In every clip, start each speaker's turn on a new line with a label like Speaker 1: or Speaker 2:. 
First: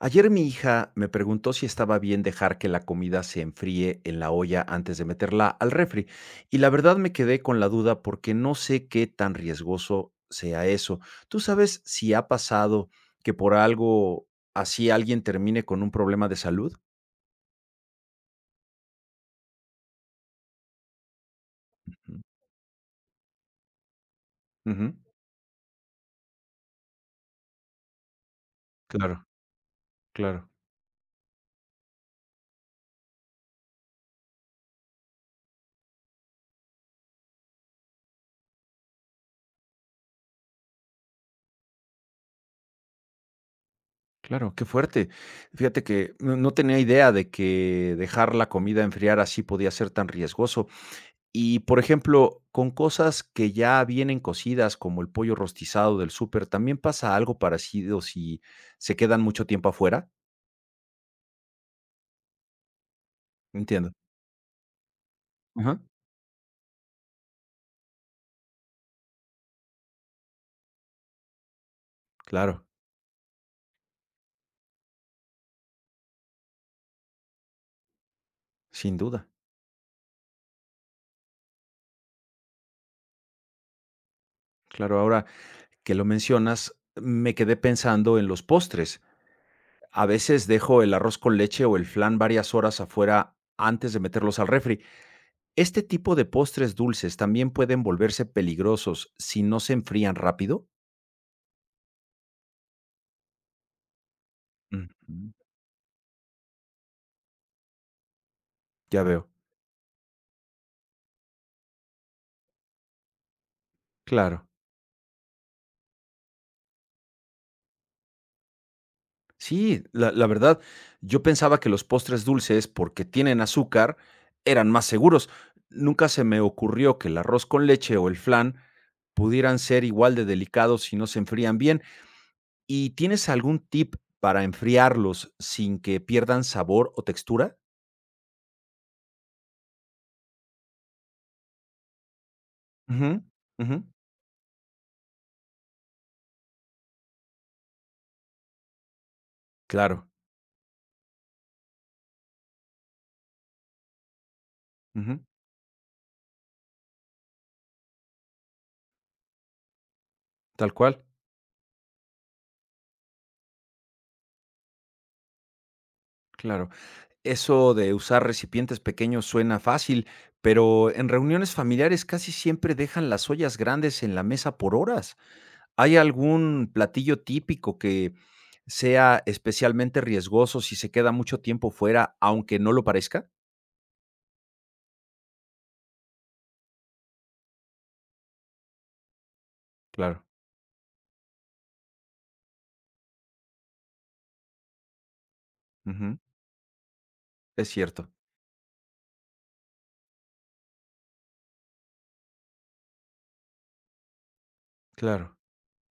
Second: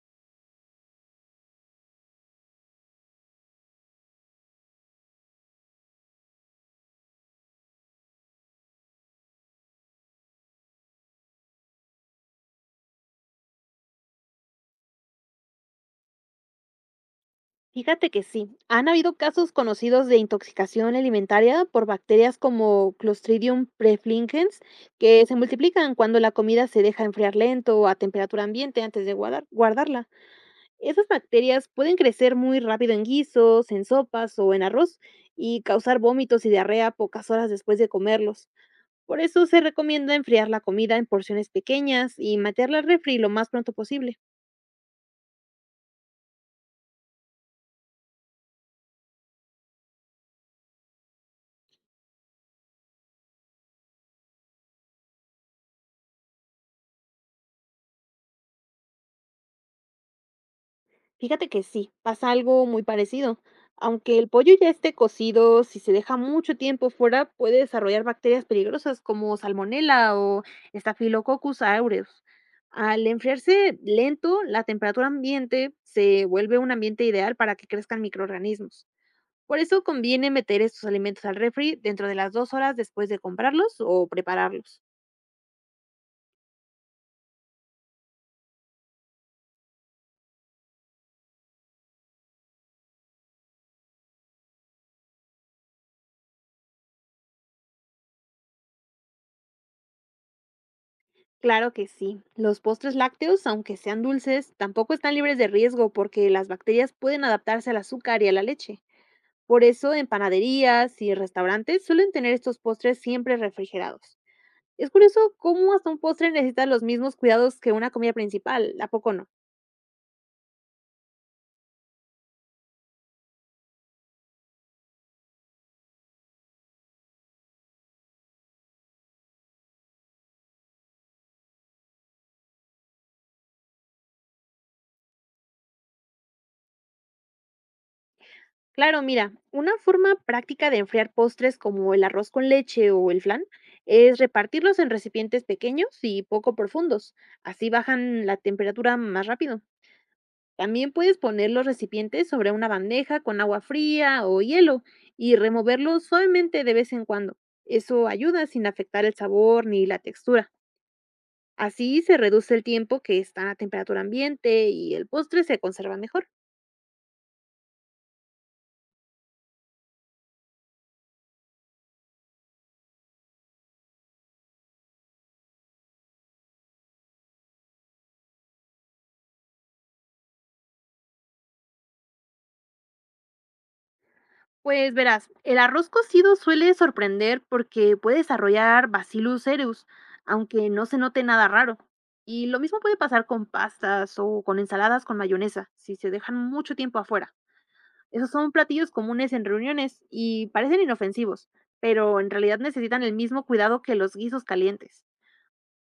Speaker 1: Ayer mi hija me preguntó si estaba bien dejar que la comida se enfríe en la olla antes de meterla al refri, y la verdad me quedé con la duda porque no sé qué tan riesgoso sea eso. ¿Tú sabes si ha pasado que por algo así alguien termine con un problema de salud?
Speaker 2: Fíjate que sí, han habido casos conocidos de intoxicación alimentaria por
Speaker 1: Ujú,
Speaker 2: bacterias como Clostridium preflingens,
Speaker 1: ujú,
Speaker 2: que se multiplican cuando la comida se deja enfriar lento o a temperatura ambiente antes de
Speaker 1: claro,
Speaker 2: guardarla.
Speaker 1: claro,
Speaker 2: Esas bacterias pueden crecer muy rápido en guisos, en sopas o en arroz y causar vómitos y diarrea pocas horas después de comerlos. Por eso se recomienda enfriar la comida en porciones pequeñas y meterla al refri lo más pronto posible.
Speaker 1: claro, qué fuerte. Fíjate que no tenía idea de que dejar la comida enfriar así podía ser tan riesgoso. Y, por ejemplo, con cosas que ya vienen cocidas, como el pollo rostizado del súper, ¿también pasa algo parecido si se quedan mucho tiempo afuera?
Speaker 2: Fíjate que sí, pasa algo muy parecido.
Speaker 1: Entiendo.
Speaker 2: Aunque el pollo ya esté cocido,
Speaker 1: Ajá.
Speaker 2: si se deja mucho tiempo fuera, puede desarrollar bacterias peligrosas como Salmonella o Staphylococcus aureus.
Speaker 1: Claro,
Speaker 2: Al enfriarse lento, la temperatura ambiente se vuelve un ambiente ideal para que crezcan microorganismos.
Speaker 1: sin duda.
Speaker 2: Por eso conviene meter estos alimentos al refri dentro de las 2 horas después de comprarlos o prepararlos.
Speaker 1: Claro, ahora que lo mencionas, me quedé pensando en los postres. A veces dejo el arroz con leche o el flan varias horas afuera antes de meterlos al refri. ¿Este tipo de postres dulces también pueden volverse peligrosos si no se enfrían rápido?
Speaker 2: Claro que sí. Los postres lácteos, aunque sean dulces, tampoco
Speaker 1: Ujú,
Speaker 2: están libres de riesgo porque las bacterias pueden adaptarse al azúcar y a la leche.
Speaker 1: ya veo.
Speaker 2: Por eso, en panaderías y restaurantes suelen tener estos postres siempre refrigerados.
Speaker 1: Claro.
Speaker 2: Es curioso cómo hasta un postre necesita los mismos cuidados que una comida principal, ¿a poco no?
Speaker 1: Sí, la verdad, yo pensaba que los postres dulces, porque tienen azúcar, eran más seguros. Nunca se me ocurrió que el arroz con leche o el flan pudieran ser igual de delicados si no se enfrían bien. ¿Y tienes algún tip para enfriarlos sin que pierdan sabor o textura?
Speaker 2: Claro, mira, una forma práctica de enfriar postres como el arroz con leche
Speaker 1: Ujú,
Speaker 2: o el flan
Speaker 1: ujú,
Speaker 2: es repartirlos en recipientes pequeños y poco profundos. Así bajan la temperatura más rápido.
Speaker 1: claro,
Speaker 2: También puedes poner los recipientes sobre una bandeja con agua fría o hielo
Speaker 1: ujú,
Speaker 2: y removerlos suavemente de vez en cuando. Eso ayuda sin afectar el sabor ni la textura.
Speaker 1: tal cual,
Speaker 2: Así se reduce el tiempo que están a temperatura ambiente y el postre se conserva mejor.
Speaker 1: claro. Eso de usar recipientes pequeños suena fácil, pero en reuniones familiares casi siempre dejan las ollas grandes en la mesa por horas. ¿Hay algún platillo típico que sea especialmente riesgoso si se queda mucho tiempo fuera, aunque no lo parezca?
Speaker 2: Pues verás, el arroz cocido suele sorprender porque puede desarrollar Bacillus cereus,
Speaker 1: Claro.
Speaker 2: aunque no se note nada raro. Y lo mismo puede pasar con pastas o con ensaladas con mayonesa, si se
Speaker 1: Ujú,
Speaker 2: dejan mucho tiempo afuera.
Speaker 1: es cierto.
Speaker 2: Esos son platillos comunes en reuniones y parecen inofensivos, pero en realidad necesitan el mismo cuidado que los guisos calientes.
Speaker 1: Claro,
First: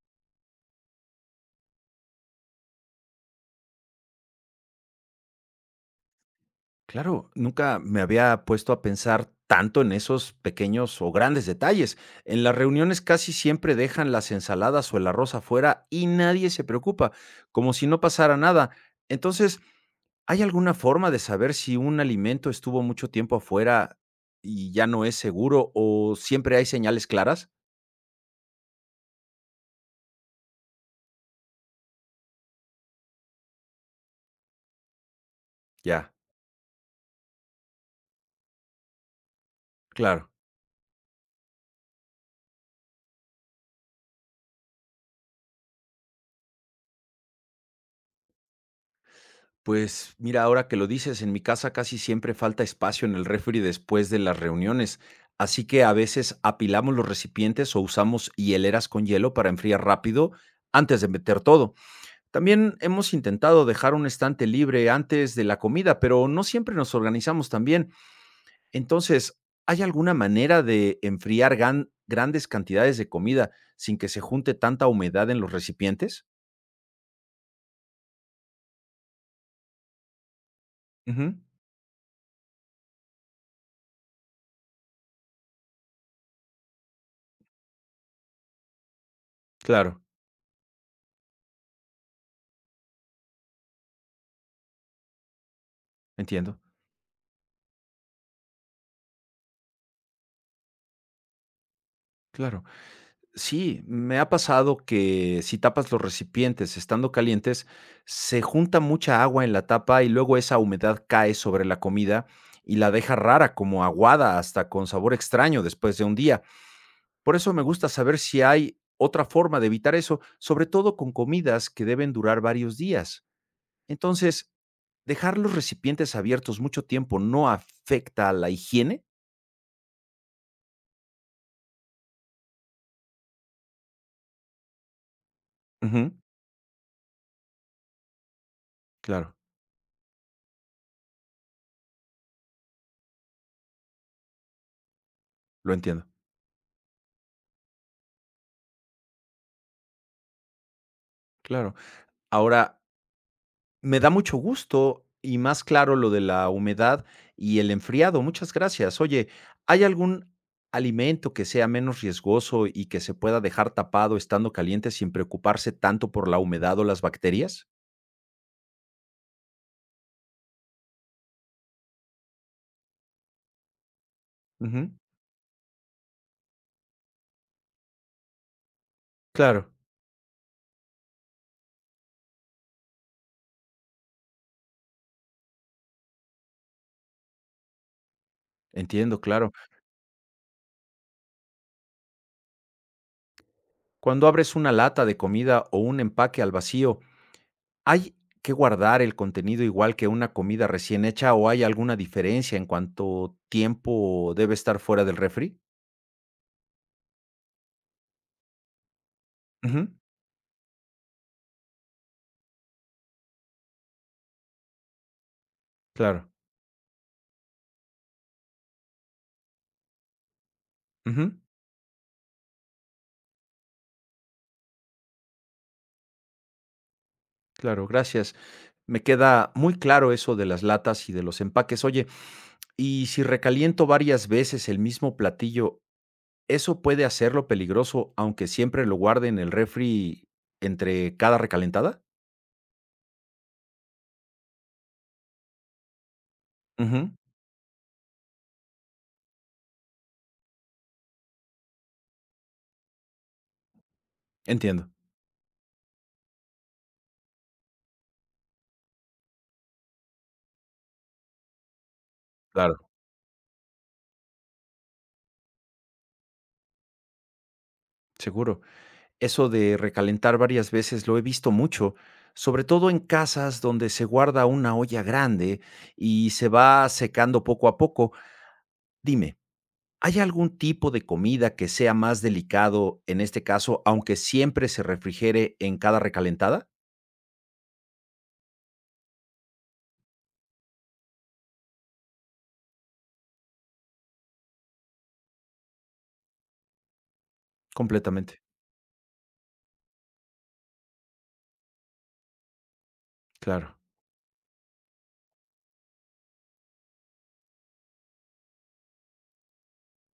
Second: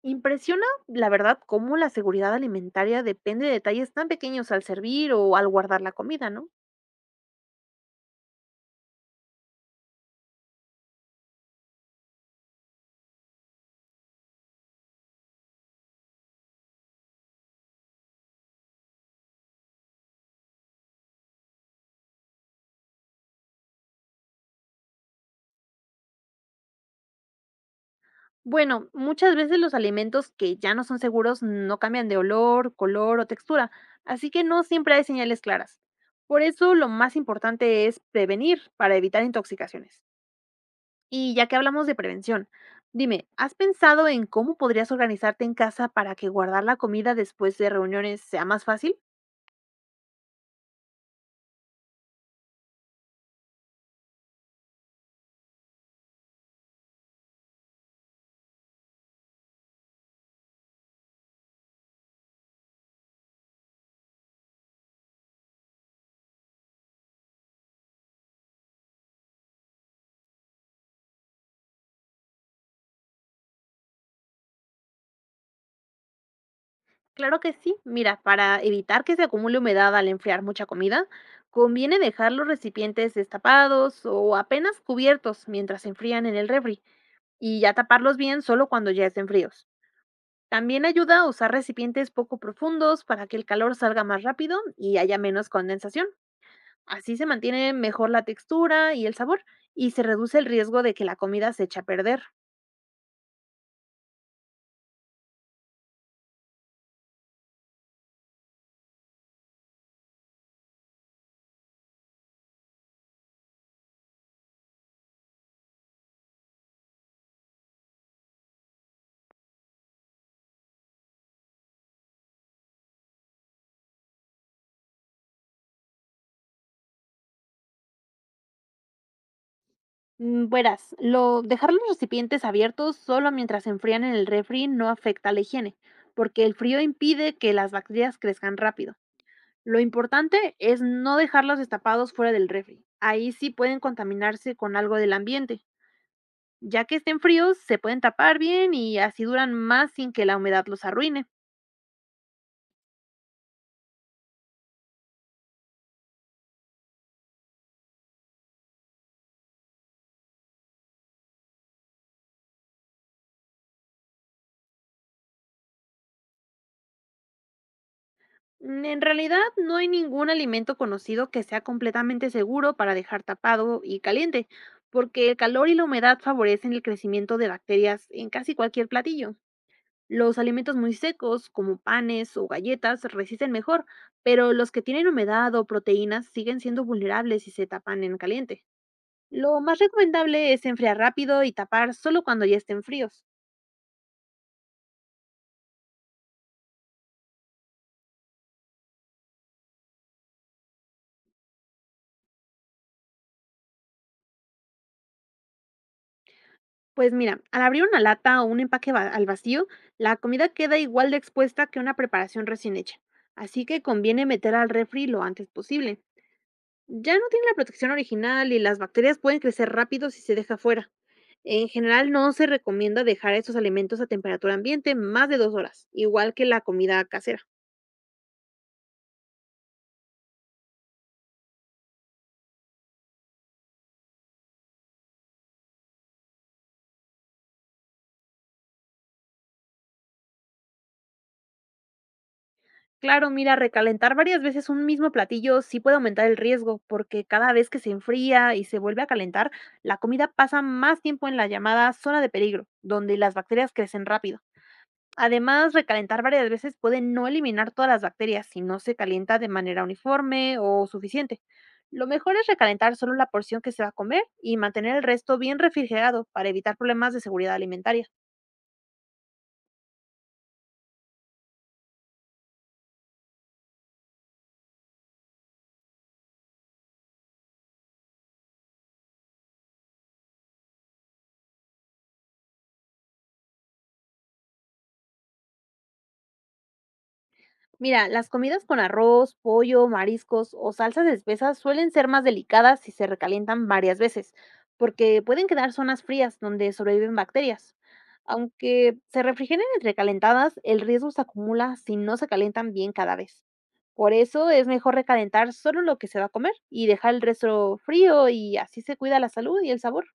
Speaker 2: Impresiona, la verdad, cómo la seguridad alimentaria depende de detalles tan pequeños al servir o al guardar la comida, ¿no?
Speaker 1: claro, nunca me había puesto a pensar tanto en esos pequeños o grandes detalles. En las reuniones casi siempre dejan las ensaladas o el arroz afuera y nadie se preocupa, como si no pasara nada. Entonces, ¿hay alguna forma de saber si un alimento estuvo mucho tiempo afuera y ya no es seguro o siempre hay señales claras?
Speaker 2: Bueno, muchas veces los alimentos que ya no son seguros no cambian de olor, color o textura, así que no siempre hay señales claras.
Speaker 1: Ya,
Speaker 2: Por eso lo más importante es prevenir para evitar intoxicaciones.
Speaker 1: claro.
Speaker 2: Y ya que hablamos de prevención, dime, ¿has pensado en cómo podrías organizarte en casa para que guardar la comida después de reuniones sea más fácil?
Speaker 1: Pues mira, ahora que lo dices, en mi casa casi siempre falta espacio en el refri después de las reuniones, así que a veces apilamos los recipientes o usamos hieleras con hielo para enfriar rápido antes de meter todo. También hemos intentado dejar un estante libre antes de la comida, pero no siempre nos organizamos tan bien. Entonces, ¿hay alguna manera de enfriar grandes cantidades de comida sin que se junte tanta humedad en los recipientes?
Speaker 2: Claro que sí. Mira, para evitar que se acumule humedad al enfriar mucha comida,
Speaker 1: Ujú,
Speaker 2: conviene dejar los recipientes destapados o apenas cubiertos mientras se enfrían en el refri y ya taparlos bien solo cuando ya estén fríos.
Speaker 1: claro,
Speaker 2: También ayuda a usar recipientes poco profundos para que el calor salga más rápido y haya menos condensación.
Speaker 1: entiendo.
Speaker 2: Así se mantiene mejor la textura y el sabor y se reduce el riesgo de que la comida se eche a perder.
Speaker 1: Claro. Sí, me ha pasado que si tapas los recipientes estando calientes, se junta mucha agua en la tapa y luego esa humedad cae sobre la comida y la deja rara, como aguada, hasta con sabor extraño después de un día. Por eso me gusta saber si hay otra forma de evitar eso, sobre todo con comidas que deben durar varios días. Entonces, ¿dejar los recipientes abiertos mucho tiempo no afecta a la higiene?
Speaker 2: Dejar los recipientes abiertos solo mientras se enfrían en el refri no afecta la higiene,
Speaker 1: Ujú,
Speaker 2: porque el frío impide que las bacterias crezcan rápido.
Speaker 1: claro,
Speaker 2: Lo importante es no dejarlos destapados fuera del refri. Ahí sí pueden contaminarse con algo del ambiente.
Speaker 1: lo entiendo.
Speaker 2: Ya que estén fríos, se pueden tapar bien y así duran más sin que la humedad los arruine.
Speaker 1: Claro. Ahora, me da mucho gusto y más claro lo de la humedad y el enfriado. Muchas gracias. Oye, ¿hay algún alimento que sea menos riesgoso y que se pueda dejar tapado estando caliente sin preocuparse tanto por la humedad o las bacterias?
Speaker 2: En realidad no hay ningún alimento conocido que sea completamente seguro para dejar tapado y caliente,
Speaker 1: Ujú,
Speaker 2: porque el calor y la humedad favorecen el crecimiento de bacterias en casi cualquier platillo.
Speaker 1: claro,
Speaker 2: Los alimentos muy secos, como panes o galletas, resisten mejor, pero los que tienen humedad o proteínas siguen siendo vulnerables si se tapan en caliente.
Speaker 1: entiendo, claro.
Speaker 2: Lo más recomendable es enfriar rápido y tapar solo cuando ya estén fríos.
Speaker 1: Cuando abres una lata de comida o un empaque al vacío, ¿hay que guardar el contenido igual que una comida recién hecha o hay alguna diferencia en cuanto tiempo debe estar fuera del refri?
Speaker 2: Pues mira, al abrir una lata o un empaque al vacío,
Speaker 1: Ujú,
Speaker 2: la comida queda igual de expuesta que una preparación recién hecha, así que conviene meter al refri lo antes posible.
Speaker 1: claro,
Speaker 2: Ya no tiene la protección original y las bacterias pueden crecer rápido si se deja fuera.
Speaker 1: ujú,
Speaker 2: En general no se recomienda dejar estos alimentos a temperatura ambiente más de 2 horas, igual que la comida casera.
Speaker 1: claro, gracias. Me queda muy claro eso de las latas y de los empaques. Oye, y si recaliento varias veces el mismo platillo, ¿eso puede hacerlo peligroso aunque siempre lo guarde en el refri entre cada recalentada?
Speaker 2: Claro, mira, recalentar varias veces un mismo platillo sí puede aumentar el riesgo,
Speaker 1: Ujú,
Speaker 2: porque cada vez que se enfría y se vuelve a calentar, la comida pasa más tiempo en la llamada zona de peligro, donde las bacterias crecen rápido.
Speaker 1: entiendo,
Speaker 2: Además, recalentar varias veces puede no eliminar todas las bacterias si no se calienta de manera uniforme o suficiente. Lo mejor es
Speaker 1: claro,
Speaker 2: recalentar solo la porción que se va a comer y mantener el resto bien refrigerado para evitar problemas de seguridad alimentaria.
Speaker 1: seguro. Eso de recalentar varias veces lo he visto mucho, sobre todo en casas donde se guarda una olla grande y se va secando poco a poco. Dime, ¿hay algún tipo de comida que sea más delicado en este caso, aunque siempre se refrigere en cada recalentada?
Speaker 2: Mira, las comidas con arroz, pollo, mariscos o salsas espesas suelen ser más delicadas si se recalientan varias veces, porque pueden quedar zonas frías donde sobreviven bacterias.
Speaker 1: Completamente,
Speaker 2: Aunque se refrigeren entre calentadas, el riesgo se acumula si no se calientan bien cada vez.
Speaker 1: claro.
Speaker 2: Por eso es mejor recalentar solo lo que se va a comer y dejar el resto frío y así se cuida la salud y el sabor.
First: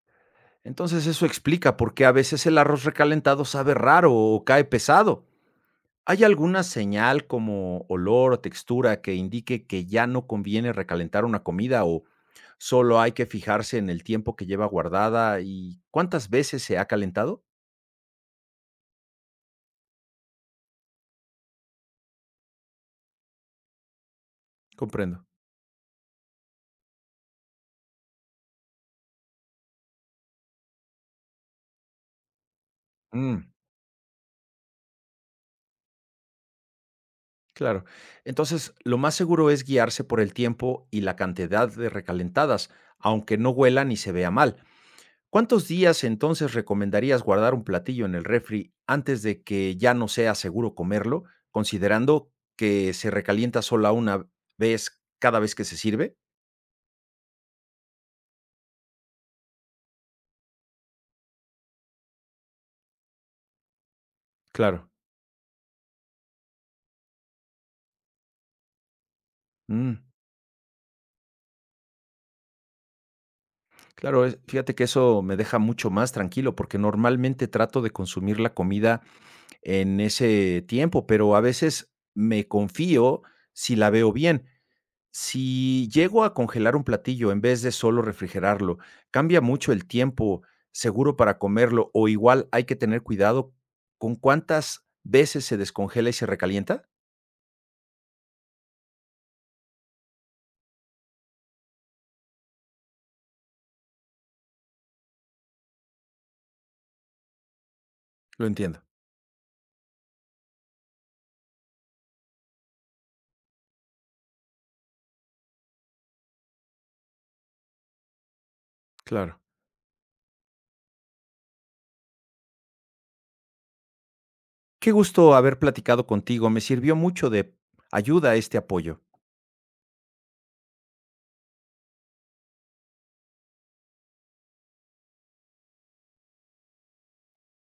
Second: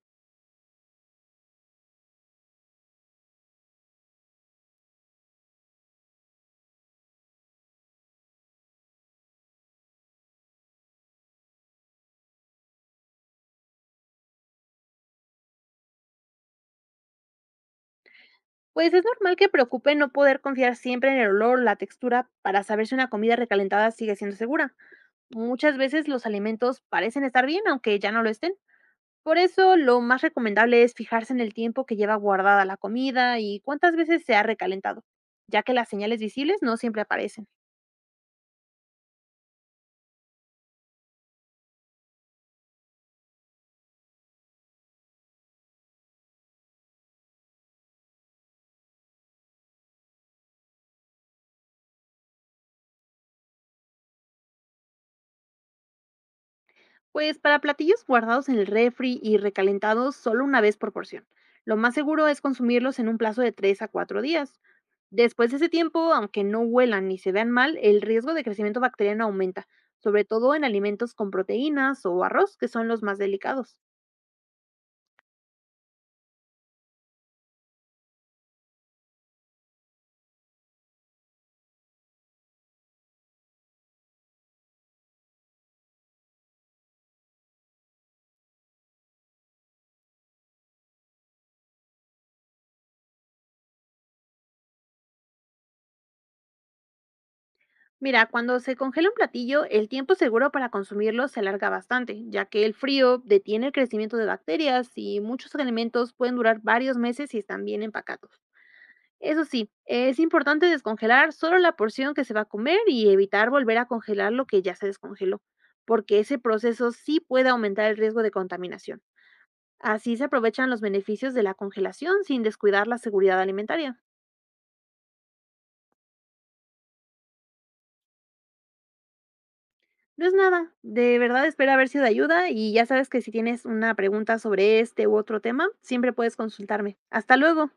Speaker 1: Entonces eso explica por qué a veces el arroz recalentado sabe raro o cae pesado. ¿Hay alguna señal como olor o textura que indique que ya no conviene recalentar una comida? Solo hay que fijarse en el tiempo que lleva guardada y cuántas veces se ha calentado.
Speaker 2: Pues es normal que preocupe no poder confiar siempre en el olor o la textura para saber si una comida recalentada sigue siendo segura.
Speaker 1: Comprendo.
Speaker 2: Muchas veces los alimentos parecen estar bien, aunque ya no lo estén. Por eso, lo más recomendable es fijarse en el tiempo que lleva guardada la comida
Speaker 1: Mm,
Speaker 2: y cuántas veces se ha recalentado, ya que las señales visibles no siempre aparecen.
Speaker 1: claro. Entonces, lo más seguro es guiarse por el tiempo y la cantidad de recalentadas, aunque no huela ni se vea mal. ¿Cuántos días entonces recomendarías guardar un platillo en el refri antes de que ya no sea seguro comerlo, considerando que se recalienta sola una vez cada vez que se sirve?
Speaker 2: Pues para platillos guardados en el refri y recalentados solo una vez por porción, lo más seguro es consumirlos en un plazo de 3 a 4 días.
Speaker 1: Claro.
Speaker 2: Después de ese tiempo, aunque no huelan ni se vean mal, el riesgo de crecimiento bacteriano aumenta,
Speaker 1: Mm.
Speaker 2: sobre todo en alimentos con proteínas o arroz, que son los más delicados.
Speaker 1: Claro, es fíjate que eso me deja mucho más tranquilo, porque normalmente trato de consumir la comida en ese tiempo, pero a veces me confío si la veo bien. Si llego a congelar un platillo en vez de solo refrigerarlo, ¿cambia mucho el tiempo seguro para comerlo o igual hay que tener cuidado con cuántas veces se descongela y se recalienta?
Speaker 2: Mira, cuando se congela un platillo, el tiempo seguro para consumirlo se alarga bastante, ya que el frío detiene el crecimiento de bacterias y muchos alimentos pueden durar varios meses si están bien empacados.
Speaker 1: Lo entiendo,
Speaker 2: Eso sí, es importante descongelar solo la porción que se va a comer y evitar volver a congelar lo que ya se descongeló, porque ese proceso sí puede aumentar el riesgo de contaminación.
Speaker 1: claro.
Speaker 2: Así se aprovechan los beneficios de la congelación sin descuidar la seguridad alimentaria.
Speaker 1: Qué gusto haber platicado contigo, me sirvió mucho de ayuda este apoyo.
Speaker 2: No es nada, de verdad espero haber sido de ayuda y ya sabes que si tienes una pregunta sobre este u otro tema, siempre puedes consultarme. Hasta luego.